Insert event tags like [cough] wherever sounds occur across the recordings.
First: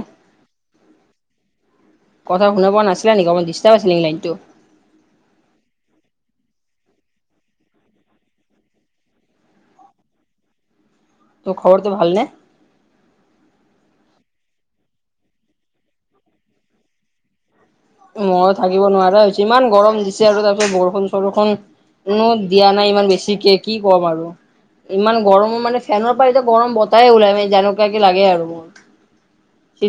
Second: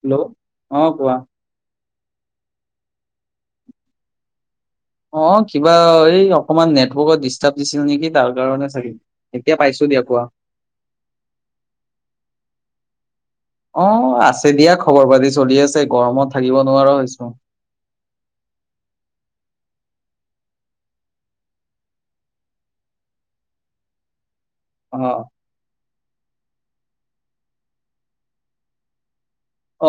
Hello অ কোৱা কথা শুনা পোৱা নাছিলে নেকি অকণমান ডিষ্টাৰ আছিল নেকি লাইনটো। অ কিবা এই অকমান নেটৱৰ্কত ডিষ্টাৰ্ব দিছিল নেকি তাৰ কাৰণে চাগে এতিয়া পাইছো। দিয় কোৱা তোৰ খবৰটো ভালনে। অ আছে দিয়া খবৰ পাতি চলি আছে গৰমত থাকিব নোৱাৰো হৈছো। মই থাকিব নোৱাৰা হৈছে ইমান গৰম দিছে আৰু তাৰ পিছত বৰষুণ চৰষুণ উ দিয়া নাই ইমান বেছিকে কি ক'ম আৰু। অ ইমান গৰমৰ মানে ফেনৰ পৰা এতিয়া গৰম বতাহ ওলাই ম যেনেকুৱ কি লাগে আৰু মোৰ।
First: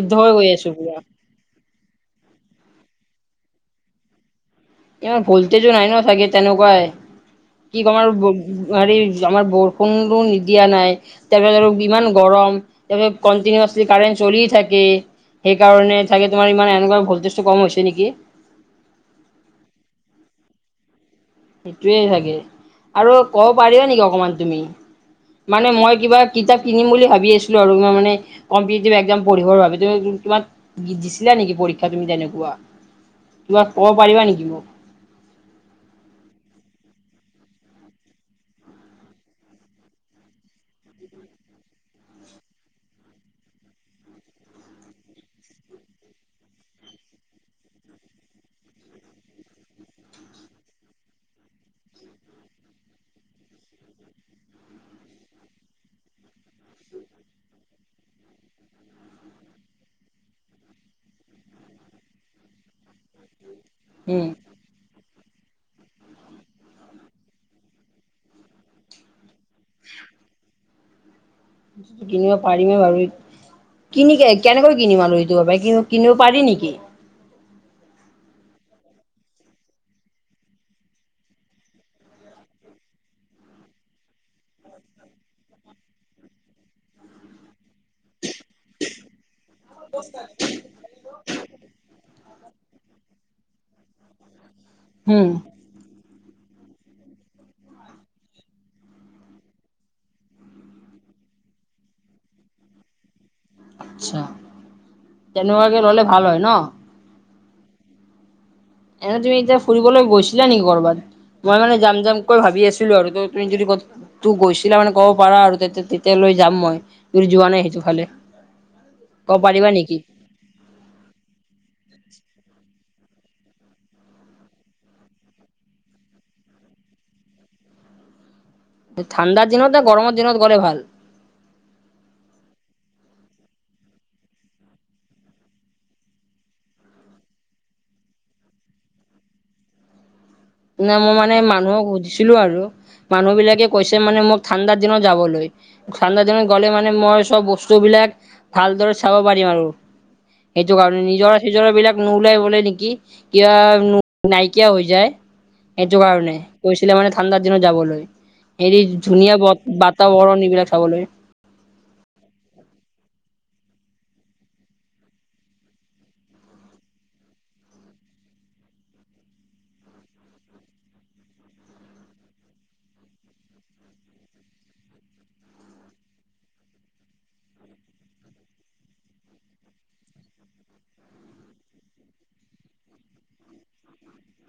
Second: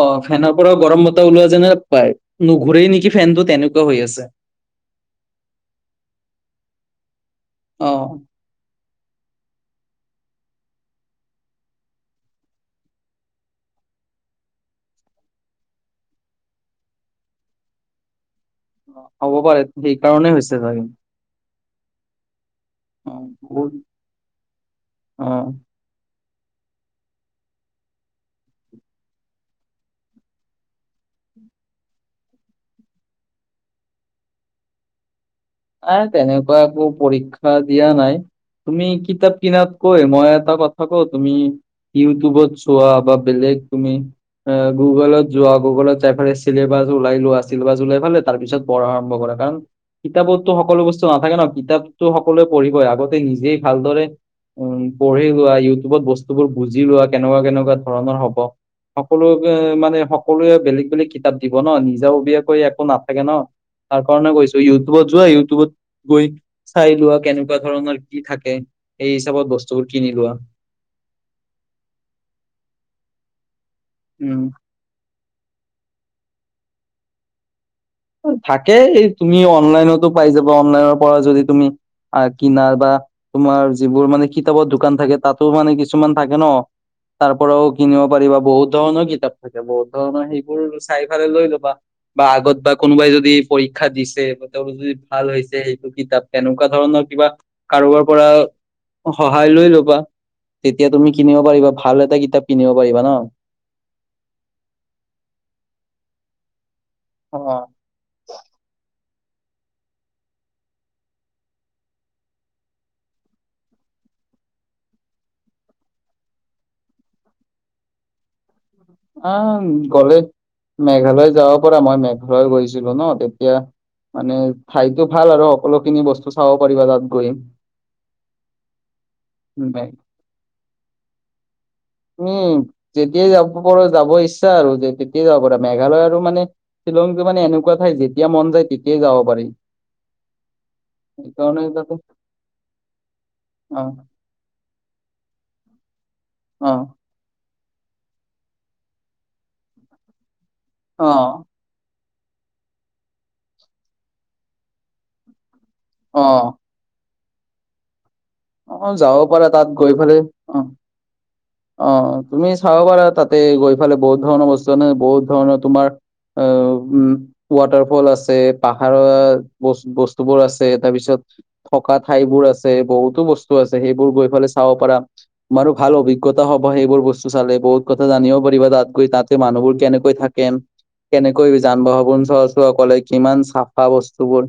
অ হৈ গৈ ফেনৰ আছো পৰাও পুৰা গৰম মতা ওলোৱা যেনে পায় নুঘূৰেই নেকি। ফেনটো তেনেকুৱা হৈ আছে। ইমান ভলটেজো নাই ন চাগে তেনেকুৱাই কি অ তোমাৰ হেৰি। আমাৰ বৰষুণো দিয়া নাই, তাৰে পিছত আৰু ইমান গৰম, তাৰে পিছত কন্টিনুৱাচলি কাৰেণ্ট চলি থাকে, সেইকাৰণে থাকে তোমাৰ ইমান এনেকুৱা ভলটেজটো কম হৈছে নেকি। হ'ব পাৰে, সেই কাৰণেই হৈছে চাগে। সেইটোৱে চাগে অ আৰু ক'ব বহুত পাৰি নেকি অকমান তুমি অ মানে মই কিবা কিতাপ কিনিম বুলি ভাবি আছিলো আৰু মই মানে কম্পিওটিভ এক্জাম পঢ়িবৰ বাবে, কিবা দিছিলা নেকি পৰীক্ষা তুমি তেনেকুৱা, কিবা ক'ব পাৰিবা নেকি মোক? আ তেনেকুৱা একো পৰীক্ষা দিয়া নাই তুমি কিতাপ কিনাত কৈ মই এটা কথা কওঁ, তুমি ইউটিউবত চোৱা বা বেলেগ তুমি অহ গুগলত যোৱা, গুগলত যাইফালে চিলেবাছ ওলাই লোৱা, চিলেবাছ ওলাই ফালে তাৰ পিছত পঢ়া আৰম্ভ কৰা্ [unintelligible] কিতাপতো সকলো বস্তু নাথাকে ন, কিতাপতো সকলোৱে পঢ়িবই আগতে নিজেই ভালদৰে উম পঢ়ি লোৱা, ইউটিউবত বস্তুবোৰ বুজি লোৱা, কেনেকুৱা কেনেকুৱা ধৰণৰ হ'ব। সকলো মানে সকলোৱে বেলেগ বেলেগ কিতাপ দিব ন, নিজাববীয়াকৈ একো নাথাকে ন তাৰ উম কাৰণে কৈছো যোৱা ইউটিউবত গৈ চাই লোৱা কেনেকুৱা ধৰণৰ কি থাকে। হিচাপত বস্তুবোৰ কিনি লোৱা। কিনিব পাৰিমে বাৰু, কিনি উম কেনেকৈ কিনিম আৰু বাই কিনিব কিনিব পাৰি নেকি? থাকেই এই তুমি অনলাইনতো পাই যাবা, অনলাইনৰ পৰা যদি তুমি আ কিনাৰ বা তোমাৰ যিবোৰ মানে কিতাপৰ দোকান থাকে, তাতো মানে কিছুমান থাকে ন। তাৰপৰাও কিনিব পাৰিবা, বহুত ধৰণৰ কিতাপ থাকে, বহুত ধৰণৰ সেইবোৰ চাই ফালে লৈ ল'বা, বা আগত বা কোনোবাই যদি পৰীক্ষা দিছে, বা তেওঁৰো যদি উম ভাল হৈছে সেইটো কিতাপ এনেকুৱা ধৰণৰ কিবা, কাৰোবাৰ পৰা সহায় লৈ ল'বা, তেতিয়া তুমি কিনিব পাৰিবা, ভাল এটা কিতাপ কিনিব পাৰিবা ন। আচ্ছা তেনেকোৱাকে ল'লে ভাল হয় ন? অহ এনে তুমি এতিয়া ফুৰিবলৈ গৈছিলা নেকি ক'ৰবাত? মই মানে যাম যাম কৈ ভাবি আছিলো আৰু, ত তুমি যদি ক'ত গৈছিলা মানে ক'ব পাৰা আৰু তেতিয়ালৈ যাম মই, যোৱা নাই সেইটো ফালে? ক'ব অহ পাৰিবা নেকি? গ'লে মেঘালয় যাব পৰা, মই মেঘালয় গৈছো। ন তেতিয়া মানে ঠাইতো ভাল আৰু, সকলোখিনি বস্তু চাব পাৰিবা তাত গৈ। ঠাণ্ডাৰ দিনত নে, মে- গৰমৰ দিনত গ'লে ভাল? উম যেতিয়াই যাব পাৰ যাব ইচ্ছা আৰু তেতিয়াই যাব পাৰা মেঘালয়, আৰু মানে শিলং টো মানে এনেকুৱা ঠাই, যেতিয়া মন যায় তেতিয়াই যাব পাৰি। নে মই মানে সেইকাৰণে মানুহক তাতে সুধিছিলো আৰু মানুহ বিলাকে অ', কৈছে মানে মোক ঠাণ্ডাৰ দিনত যাবলৈ। ঠাণ্ডা দিনত গ'লে অ', মানে, মই চব বস্তুবিলাক ভালদৰে চাব পাৰিম। আৰু সেইটো কাৰণে, অ', নিজৰ-ছিজৰা বিলাক নোলাই বলে নেকি, কিবা নাইকিয়া হৈ যায়? এইটো কাৰণে, অ', কৈছিলে মানে ঠাণ্ডাৰ দিনত যাবলৈ। হেৰি অ যাব ধুনীয়া ব পাৰা, তাত গৈ পালাই বাতাবৰণ অ এইবিলাক চাবলৈ অ তুমি চাব পাৰা তাতে গৈ ফালে, বহুত ধৰণৰ বস্তু আনে বহুত ধৰণৰ তোমাৰ অ উ ৱাটাৰ ফল আছে, পাহাৰৰ ব বস্তুবোৰ আছে, তাৰ পিছত থকা ঠাইবোৰ আছে, বহুতো বস্তু আছে সেইবোৰ গৈ ফালে চাব পাৰা। তোমাৰো ভাল অভিজ্ঞতা হ'ব, সেইবোৰ বস্তু চালে বহুত কথা জানিব পাৰিবা তাত গৈ, তাতে মানুহবোৰ কেনেকৈ থাকে কেনেকৈ যান-বাহন চলা-চল কৰে, কিমান চাফা বস্তুবোৰ।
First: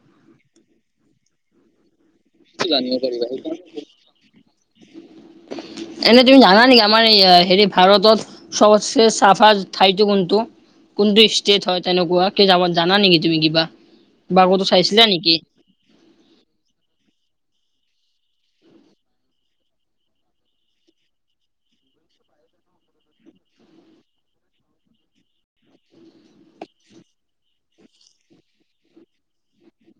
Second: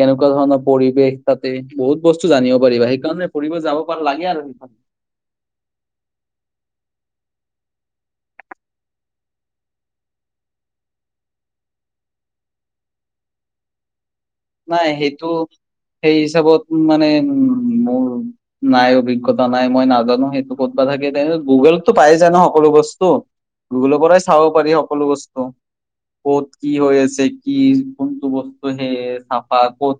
কেনেকুৱা ধৰণৰ পৰিৱেশ তাতে, বহুত বস্তু জানিব পাৰিবা, সেইকাৰণে ফুৰিব যাব পা লাগে আৰু সেইফালে [unintelligible] এনে তুমি জানা নেকি আমাৰ হেৰি ভাৰতত সবতসে চাফা ঠাইটো কোনটো কোনটো ষ্টেট হয় তেনেকুৱা জানা নেকি তুমি কিবা বা ক'তো নাই চাইছিলা সেইটো নেকি সেই হিচাপত মানে উ মোৰ নাই অভিজ্ঞতা নাই মই নাজানো সেইটো ক'তবা থাকে গুগলততো পাই যায় ন সকলো বস্তু গুগলৰ পৰাই চাব পাৰি সকলো বস্তু ক'ত কি হৈ আছে কি কোনটো বস্তু হে- চফা ক'ত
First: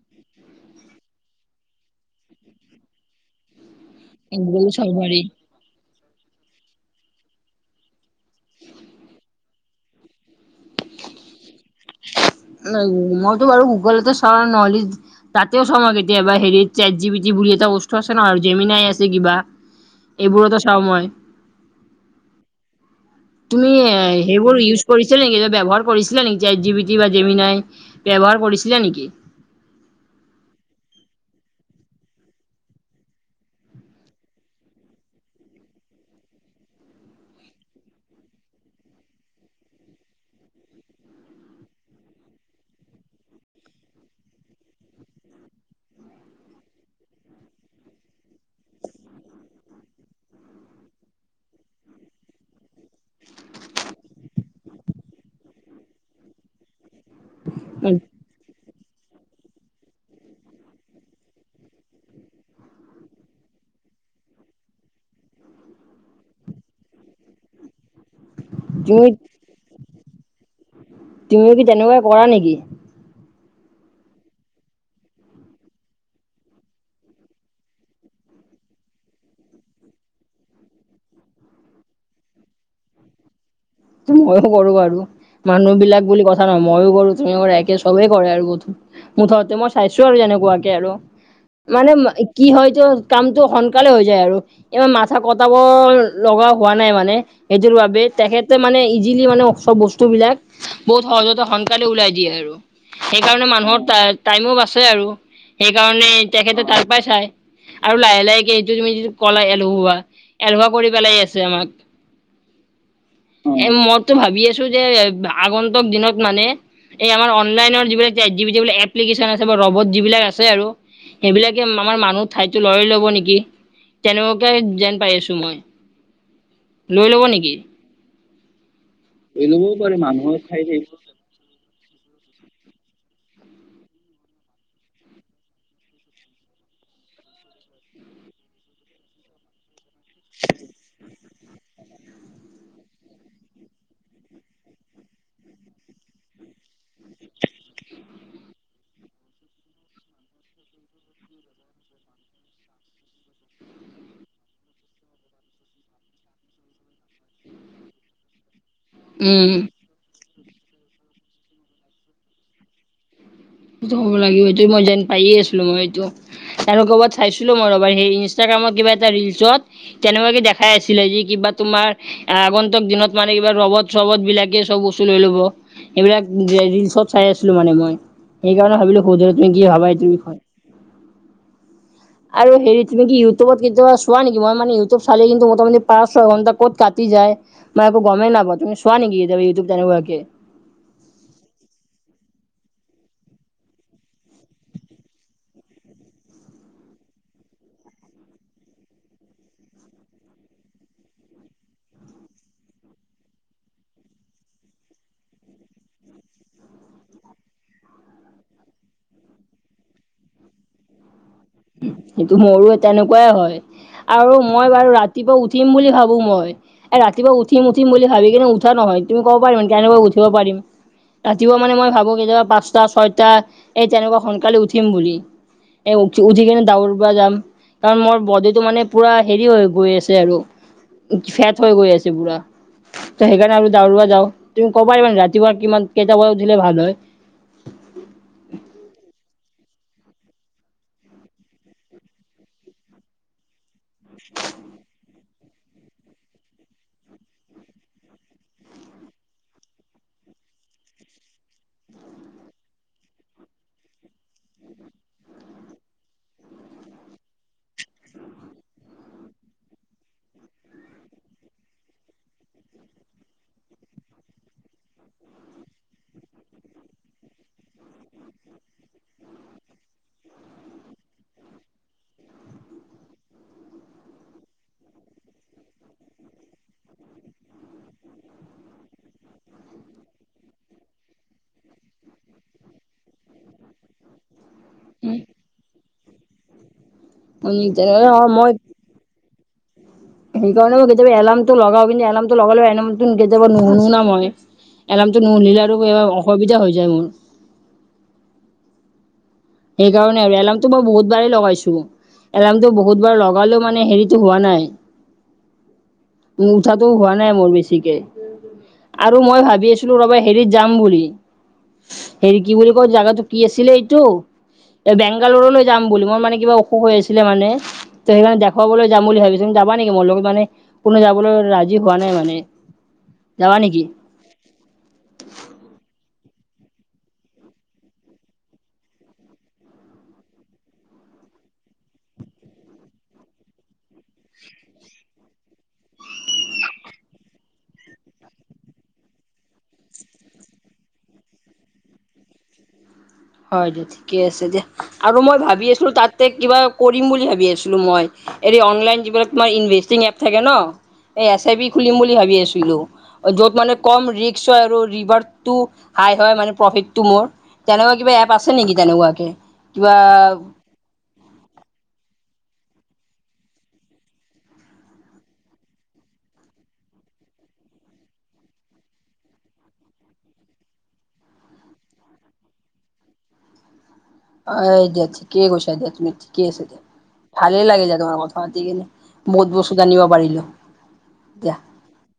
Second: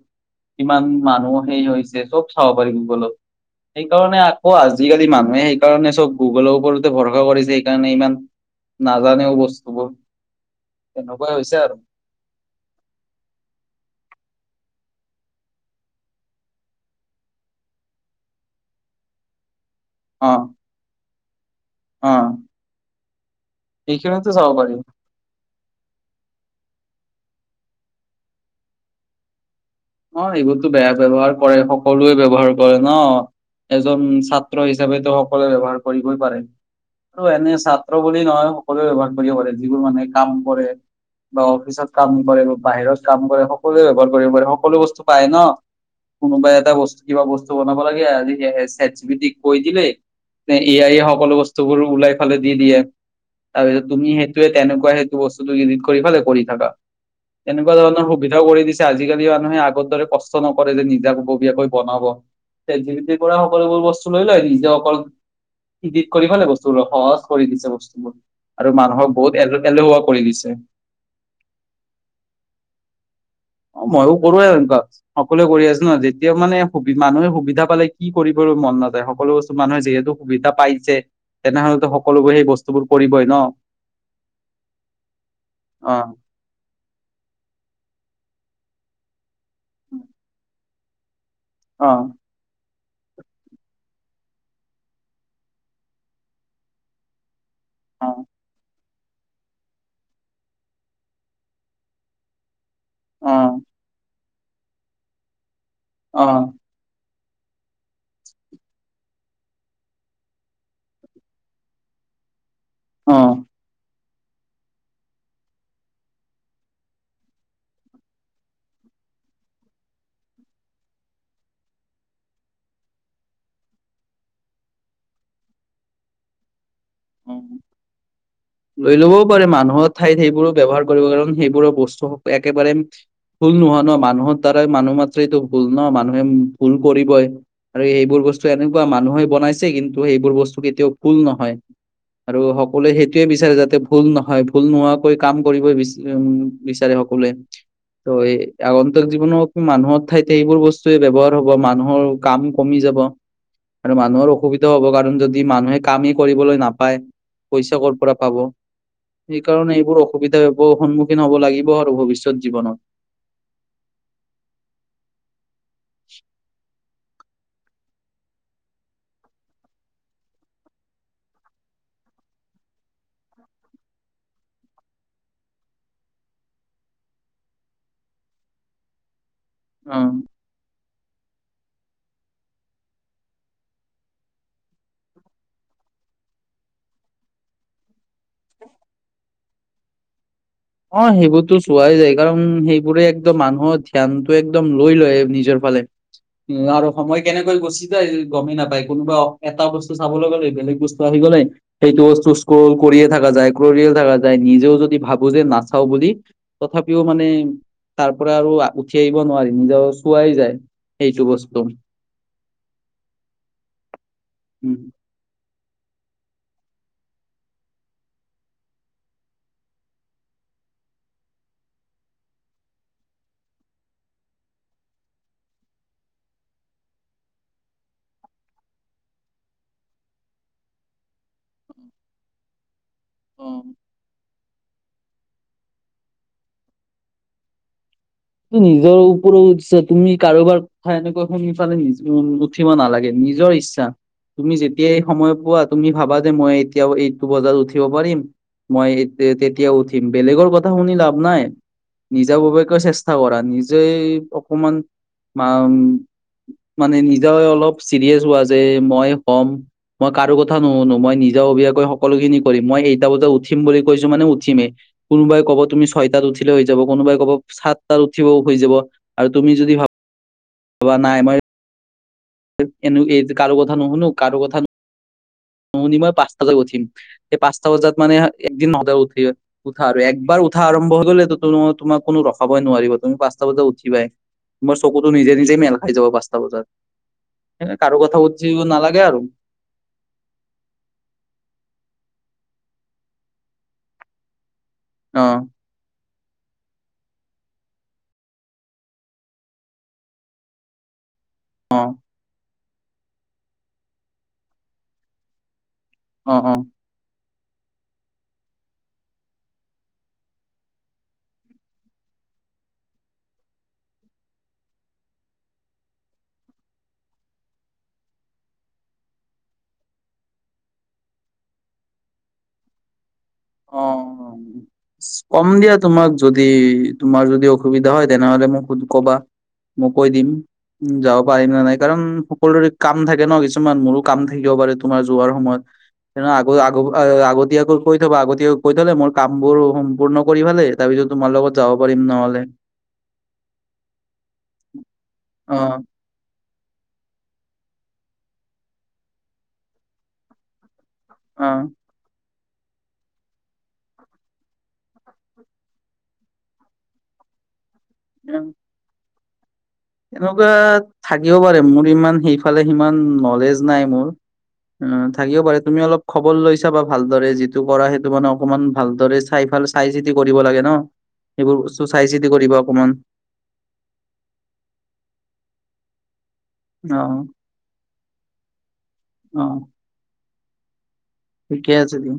কিমান মানুহ সেই হৈছে চব চাব পাৰি গুগলত সেইকাৰণে আকৌ গুগলত চাব আজিকালি পাৰি মানুহে সেইকাৰণে চব গুগলৰ ওপৰতে ভৰসা কৰিছে সেইকাৰণে ইমান নাজানেও বস্তুবোৰ তেনেকুৱা হৈছে আৰু ন মইতো বাৰু গুগলতে চাও এ তাতেও চাঁও মই কেতিয়াবা হেৰিত চেট জি পি টি বুলি এটা বস্তু আছে ন জেমিনাই আছে কিবা অ এইবোৰোতো চাঁও মই অ তুমি এ এইখিনিতো চাব সেইবোৰ পাৰি ইউজ কৰিছিলা নেকি নে ব্যৱহাৰ কৰিছিলে নেকি চেট জি পি টি বা জেমিনাই ব্যৱহাৰ কৰিছিলে নেকি অ এইবোৰতো বেয়া ব্যৱহাৰ কৰে সকলোৱে ব্যৱহাৰ কৰে। ন এজন ছাত্ৰ হিচাপেতো সকলোৱে ব্যৱহাৰ কৰিবই পাৰে আৰু এনে ছাত্ৰ বুলি নহয় সকলোৱে ব্যৱহাৰ কৰিব পাৰে যিবোৰ মানুহে কাম কৰে বা অফিচত কাম কৰে বা বাহিৰত কাম কৰে সকলোৱে ব্যৱহাৰ কৰিব পাৰে সকলো বস্তু পায়। ন কোনোবা এটা বস্তু কিবা বস্তু বনাব লাগে আজকালি চেট জি পি টিক কৈ দিলে। এ আই সকলো বস্তুবোৰ ওলাই ফালে দি দিয়ে তাৰপিছত তুমি সেইটোৱে তেনেকুৱা সেইটো বস্তু ইডিট কৰি ফালে কৰি থাকা- এনেকুৱা ধৰণৰ সুবিধাও কৰি দিছে আজিকালি। মানুহে আগৰ দৰে কষ্ট নকৰে যে নিজাববীয়াকৈ বনাব- চেট জি পি টিৰ পৰা সকলোবোৰ বস্তু লৈ লয় নিজে অকল- ইডিট কৰি পেলাই বস্তুবোৰ সহজ কৰি দিছে বস্তুবোৰ- আৰু তুমি মানুহক বহুত এ এলেুৱা কৰি দিছে- তুমিও কি তেনেকুৱা কৰা নেকি? অ মইয়ো কৰো এনেকুৱা সকলোৱে কৰি আছে ন যেতিয়া মানে মানুহে মানুহে সুবিধা পালে কি কৰিব- মন নাযায় সকলো বস্তু মানুহে যিহেতু সুবিধা পাইছে তেনেহলেতো সকলোবোৰ সেই বস্তুবোৰ কৰিবই ন- ময়ো কৰো বাৰু মানুহ অ। বিলাক বুলি কথা নহয় ময়ো কৰো তুমিও কৰা একে চবেই- কৰে আৰু মুঠতে মই চাইছো আৰু যেনেকুৱাকে আৰু মানে অ কি হয়তো- কামতটো সোনকালে হৈ যায় আৰু ইমান মাথা খটাব লগা হোৱা নাই মানে। এইটোৰ বাবে তেখেত- মানে ইজিলি মানে চব বস্তু বিলাক বহুত সহজতে সোনকালে উলাই দিয়ে আৰু অ সেইকাৰণে মানুহৰ টাইমো বাচে আৰু সেইকাৰণে তেখেতে অ তাৰ পৰা চাই- আৰু লাহে লাহে এইটো তুমি যিটো কলা এলেহুৱা এলেহুৱা কৰি পেলাই আছে আমাক- এ মইতো ভাবি আছো যে আগন্তক দিনত মানে এই আমাৰ অনলাইনৰ যিবিলাক চেট জি পি টি বুলি এপ্লিকেশন আছে ৰবট যিবিলাক আছে আৰু- সেইবিলাকে আমাৰ মানুহ ঠাইতো লই লব নেকি তেনেকুৱাই যেন পাই আছো মই- লৈ লব অ। নেকি? লৈ ল'বও লৈ পাৰে ল'বও মানুহৰ পাৰে ঠাইত সেইবোৰো ব্যৱহাৰ এইবোৰ কৰিব কাৰণ সেইবোৰৰ বস্তু একেবাৰে- ভুল নোহোৱা ন মানুহৰ দ্বাৰাই মানুহ মাত্ৰ এইটো ভুল ন মানুহে ভুল কৰিবই আৰু এইবোৰ- বস্তু এনেকুৱা মানুহে বনাইছে কিন্তু সেইবোৰ বস্তু কেতিয়াও ফুল নহয়। আৰু সকলোৱে সেইটোৱে বিচাৰে যাতে ভুল নহয় ভুল নোহোৱাকৈ কাম কৰিব বিচ উ- বিচাৰে সকলোৱে- ত এই আগন্তক জীৱনত মানুহৰ ঠাইতে এইবোৰ বস্তুুৱে ব্যৱহাৰ হব মানুহৰ কাম কমি যাব- আৰু মানুহৰ অসুবিধাও হব কাৰণ যদি মানুহে কামেই কৰিবলৈ নাপ- পইচা কৰ পৰা পাব, উম সেইকাৰণে এইবোৰ অসুবিধা সন্মুখীন হ'ব লাগিব আৰু ভৱিষ্যত জীৱনত। সেইটো হ'ব লাগিব। সেইটো মই যেন পায়ে আছিলো মই এইটো তেওঁলোক চাইছিলো মই ৰবা সেই ইনষ্টাগ্ৰামত কিবা এটা ৰিলচত তেনেকুৱাকে দেখাই আছিলে যে কিবা তোমাৰ আগন্তক দিনত মানে কিবা ৰবত-চবত বিলাকে চব বস্তু লৈ ল'ব। এইবিলাক ৰিলছত চাই আছিলো মানে মই। সেইকাৰণে ভাবিলো [unintelligible] তুমি কি ভাবা অ তোৰ বিষয় আৰু হেৰি তুমি কি ইউটিউব কেতিয়া চোৱা নেকি? মই মানে ইউটউ চে কিন্তু মোটামুটি পাঁচ ছয় ঘণ্টা কত কাটি যায়। মই একো গমেই নাই পোৱা। তুমি চোৱা নিকি ইউটিউব তেনেকুৱাকৈ? অ, সেইবোৰতো চোৱাই যায় কাৰণ সেইবোৰে একদম মানুহৰ ধ্যানতটো একদম লৈ লয় নিজৰ ফালে। উম, আৰু সময় কেনেকৈ গুচি যায় গমেই নাপায়। কোনোবা এটা বস্তু চাবলৈ গ'লে বেলেগ বস্তু আহি সেইটো কৰি থাক যায় ক থকা যায় নিজেও যদি ভাব বুজে নাচাও বুলি তথাপিও মানে তাৰ পৰা আৰু উঠি আহিব নোৱাৰি নিজৰ চোৱাই যায় সেইটো বস্তু। সেইটো মোৰো তেনেকুৱাই হয় আৰু মই উম বাৰু ৰাতিপুৱা উঠিম বুলি ভাবো মই। এ, ৰাতিপুৱা উঠিম উঠিম বুলি ভাবি কিন্তু উঠা নহয়। তুমি ক'ব পাৰিম কেনেুৱা উঠিব পাৰিম। ৰাতিপুৱা মানে মই ভাবো কেতিয়াবা পাঁচটা, ছয়টা এই তেনেকুৱা সোনকালে উঠিম বুলি। এ উঠি কিনে দৌৰিব যাম কাৰণ মোৰ বডিটো মানে পুৰা হেৰি হৈ গৈ আছে আৰু। ফেট হৈ গৈ আছে পুৰা। ত, অ সেইকাৰণে আৰু দৌৰিব যাওঁ। তুমি ক'ব পাৰিবানে ৰাতিপুৱা কিমান কেইটা বজাত উঠিলে ভাল হয়। নিজৰ ওপৰত ইচ্ছা তুমি কাৰোবাৰ কথা এনেকুৱা শুনি ফালে নি উঠিব নালাগে নিজৰ ইচ্ছা তুমি যেতিয়াই সময় পোৱা তুমি ভাবা যে মই এতিয়া এইটো বজাৰ উঠিব পাৰিম। মই, তেতিয়া উঠিম। বেলেগৰ কথা শুনি লাভ নাই। নিজা ববিয়াকৈ চেষ্টা কৰা। নিজেই অকমান ম মানে নিজে অলপ চিৰিয়াচ হোৱা যে মই হ'ম মই কাৰো কথা নুশুনো মই নিজেও সকলো খিনি কৰিম। মই এইটা বজাত উঠি বুলি কৈছো মানে উঠিমেই। কোনোবাই ক'ব তুমি ছয়টাত উঠি হৈ যাব কোনোবাই ক'ব চাত ত, উঠিব হৈ যাব। আৰু তুমি যদি ভা ভাবা নাই মই এনে এই যে কাৰো কথা নহুনো কাৰো কথা ন [inaudible] শুনি মই পাঁচটাত উঠিম, সেই পাঁচটা বজাত মানে একদিন নহলে উঠা, একবাৰ নহ'লে উঠা আৰু হৈ গ'লে তোমাক কোনো ৰখাবই নোৱাৰিব তুমি পাঁচটা বজাত উঠিবাই। তোমাৰ চকুতো নিজে নিজেই মেল খাই যাব পাঁচটা বজাত। কাৰো কথা মই বুজিব নালাগে আৰু। সেইকাৰণে মই কেতিয়াবা এলাৰ্ম তটো লগাও কিন্তু এলাৰ্মটো লগালে এলাৰ কেতিয়াবা নুশুনো ন মই। এলাৰ্মটো অ'। নুশনিলে আৰু অসুবিধা হৈ যায় মোৰ। সেইকাৰণে আৰু এলাৰ্মটো মই বহুত বাৰে লগাইছো। অ', এলাৰ্মটো ব বহুতবাৰ লগালেও মানে হেৰিতটো হোৱা নাই। অ', অ', উঠাটো হোৱা নাই মোৰ বেছিকে। আৰু মই ভাবি আছিলো ৰবা হেৰিত যাম বুলি। হেৰি কি বুলি কয় জাগাটো কি আছিলে এইটো এ, বেংগালোৰলৈ যাম বুলি মই মানে কিবা অসুখ হৈ আছিলে মানে। তো সেইকাৰে দেখুৱাবলৈ যাম বুলি ভাবিছো। যাবা নেকি? মোৰ লগ মানে কোনে যাবলৈ ৰাজি হোৱা নাই মানে। যাবা অ, নেকি? কম দিয়া তোমাক যদি তোমাৰ যদি অসুবিধা হয়। তেনেহলে মোক কবা মই কৈ দিম। উম, যাব পাৰিম না নাই, কাৰণ সকলোৰে কাম থাকে ন কিছুমান মোৰো কাম থাকিব পাৰে তোমাৰ যোৱাৰ সময়ত। আগ আগ আগত আগত কৈ থবা আগতীয়াকৈ কৈ থলে মোৰ কামবোৰ সম্পূৰ্ণ কৰি ফালে তাৰ পিছত তোমাৰ লগত যাব পাৰিম নহ'লে। হ'য়, ঠিকে আছে দিয়া আৰু মই অ', ভাৱি আছিলো তাতে কিবা কৰিম বুলি ভাৱি আছিলোঁ মই। হেৰি অনলাইন কিবাত মই ইনভেষ্টিং এপ থাকে ন'? এ এছ আই বি অ', খুলিম বুলি ভাৱি আছোঁ। লো। য'ত মানে, কম ৰিক্স হ'য় আৰু ৰিৰ্ভাতটো হাই হ'য়, মানে প্ৰফিতটো মোৰ। তেনেকুৱা কিবা এপ আছে নেকি তেনেকুৱাকে? কিবা এনেকুৱা থাকিব পাৰে। মোৰ ইমান সেইফালে সিমান নলেজ নাই মোৰ। অঁ, থাকিব পাৰে, তুমি অলপ খবৰ লৈ চাবা ভালদৰে। যিটো কৰা সেইটো মানে অকমান ভালদৰে চাই ভাল চাই-চিতি কৰিব লাগে ন'। সেইবোৰ বস্তু চাই-চিতি কৰিবা অকমান। [inaudible] অঁ দিয়া, ঠিকেই কৈছা। দিয়া, তুমি ঠিকেই আছে। অ ভালেই লাগে দিয়া তোমাৰ লগত কথা পাতি। বহুত বস্তু জানিব পাৰিলোঁ। ঠিকেই আছে দিয়া।